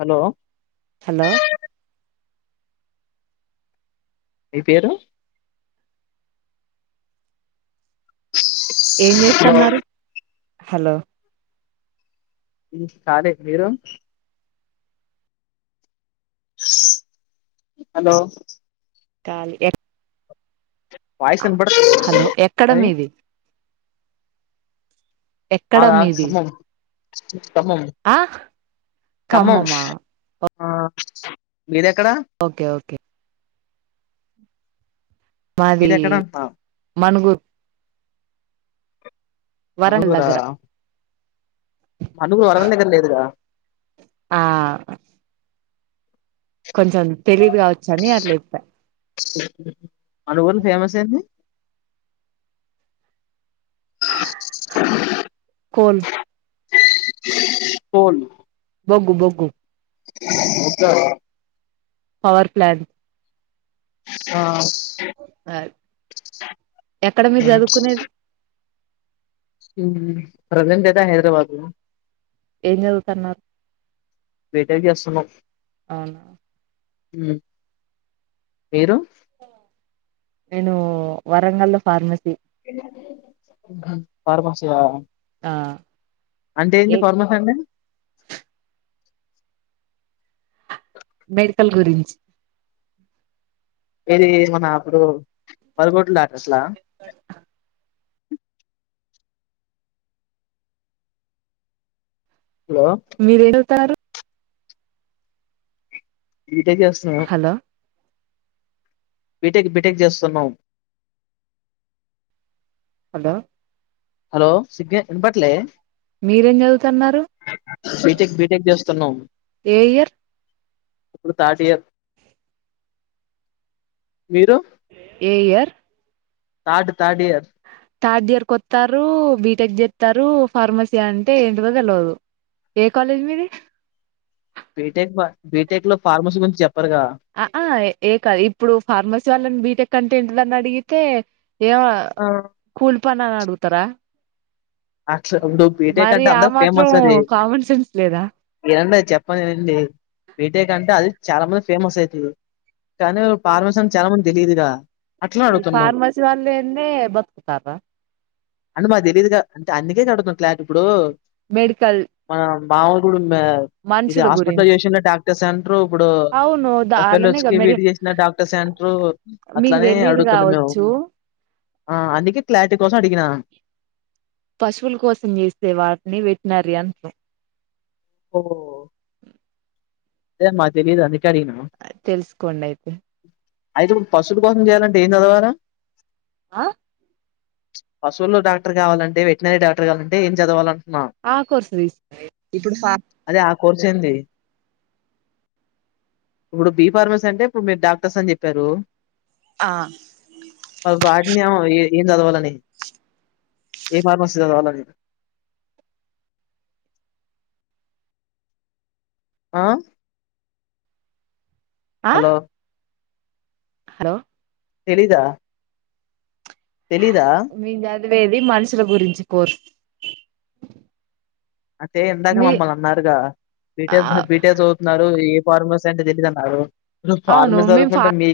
hello hello మీ పేరు ఏం హలో చేస్తన్నారు హలో ఇ కాలి మీరు హలో కాలి ఎ వాయిస్ వినపడుతుందా అండి ఎక్కడ నాది మీది ఎక్కడ మాదా మీది ఖమ్మం ఖమ్మం ఆ ఖమ్మం ఖమ్మమా ఆ మీదెక్కడ ఓకే ఓకే మాది మీదెక్కడ అంటున్నా మనుగూరు వరంగల్ మనుగూరా దగ్గర మనుగు వరంగల్ దగ్గర లేదుగా ఆ కొంచెం తెలివిగా వచ్చని అట్లా చెప్ప మనుగూరు లో ఫేమస్ ఏంది [unintelligible] కోల్ పోన్ బొగ్గు బొగ్గు వచ్చారా పవర్ ప్లాంట్ ఆ ఎక్కడ మీరు ఉమ్ చదువుకునేది ప్రెసెంట్ ఐతే హైదరాబాద్ లో ఏం చదువుతన్నారు బిటెక్ చేస్తున్నాం అవునా ఉమ్ మీరు నేను వరంగల్ లో ఫార్మసీ ఫార్మసి యా ఆ అంటే ఏ ఏంది ఫార్మసీ అంటే మెడికల్ గురించి ఇది మన అప్పుడు బరిగోడ్ ల డాక్టర్సలా హలో మీరే ఎడా వస్తానారు బీటెక్ చేస్తున్నాం హలో బీటెక్ బీటెక్ చేస్తున్నాం హలో హలో సిగే వినపట్లే మీరేం చదువుతున్నారు బీటెక్ బీటెక్ చేస్తున్నాం ఏ ఇయర్ ఇప్పుడు థర్డ్ ఇయర్ మీరు ఏ year third third year third year కు వస్తారూ బీటెక్ చేస్తారూ ఫార్మసీ అంటే ఏంటిదో తెలవదు ఏ కాలేజ్ మీది బీటెక్ మా బీటెక్ లో ఫార్మసీ గురించి చెప్ప ఆ ఆ ఏ కాదు ఇప్పుడు ఫార్మసీ వాళ్ళని బీటెక్ అంటే ఏంటిదని అడిగితే ఏమో కూలిపని అని అడుగుతార అట్లు ఉండు బీటెక్ అంటే ఆ అందరు మాత్రం ఫేమస్ అది కామన్ సెన్స్ లేదా ఏం చెప్పను వినండి బీటెక్ అంటే అది చాలా మంది ఫేమస్ అయితుంది కానీ ఫార్మసి చాలా మందికి తెలిదుగా ఈ ఫార్మసి వాళ్ళు లేనిదే బతుకుతారా అంటే మాకు తెలీయదుగా అంటే అందుకే అడుగుతున్నా క్లారిటీ ఇప్పుడు మెడికల్ పాములు కూడా ఉన్న ఇది మనుషుల హాస్పిటలో గురించి చేసిన డాక్టర్ సే అంటారు ఇప్పుడు అవును ద అలానే బఫెలోస్ గా కి మెడి వీటికి చేసిన డాక్టర్ సే అంట ప్పుడు మీకు అట్లానే తెలీదు అడుగుతున్నా మేము కావచ్చు అందుకే క్లారిటీ కోసం అడిగిన పశువుల కోసం చేసే వాటిని వెటనరీ అంటాం ఓ అదే మాకు తెలిదు అది తెలుసుకోండి అయితే అయితే ఇప్పుడు పశువులా కోసం చేయాలంటే ఏం చదవాలా ఆ పశువుల్లో డాక్టర్ కావాలంటే వెెటనరీ డాక్టర్ కావాలంటే ఏం చదవాలా ఆ కోర్స్ తీసి ఇప్పుడు ఫ అదే ఆ కోర్స్ ఏంది ఇప్పుడు బి ఫార్మసీ అంటే ఇప్పుడు మీరు డాక్టర్స్ అని చెప్పారు ఆ మరి వాటినవ్ ఎ ఏం చదవాలని ఏ ఫార్మసీ చదవాలని [inaudible] ఆహ్ ఆ హలో హలో తెలీదా తెలీదా లేది మనుషుల గురించి కోర్స్ అంటే ఇందాక మీ మమ్మల్ని అన్నారుగా ఆ బీటేస్ బీటేస్ చదువుతున్నారు ఏం ఫార్మస్ అంటే తెలీదు అన్నారూ నువ్ అవును ఫార్మస్ మేము ఫార్ చదువుకుంటే మీ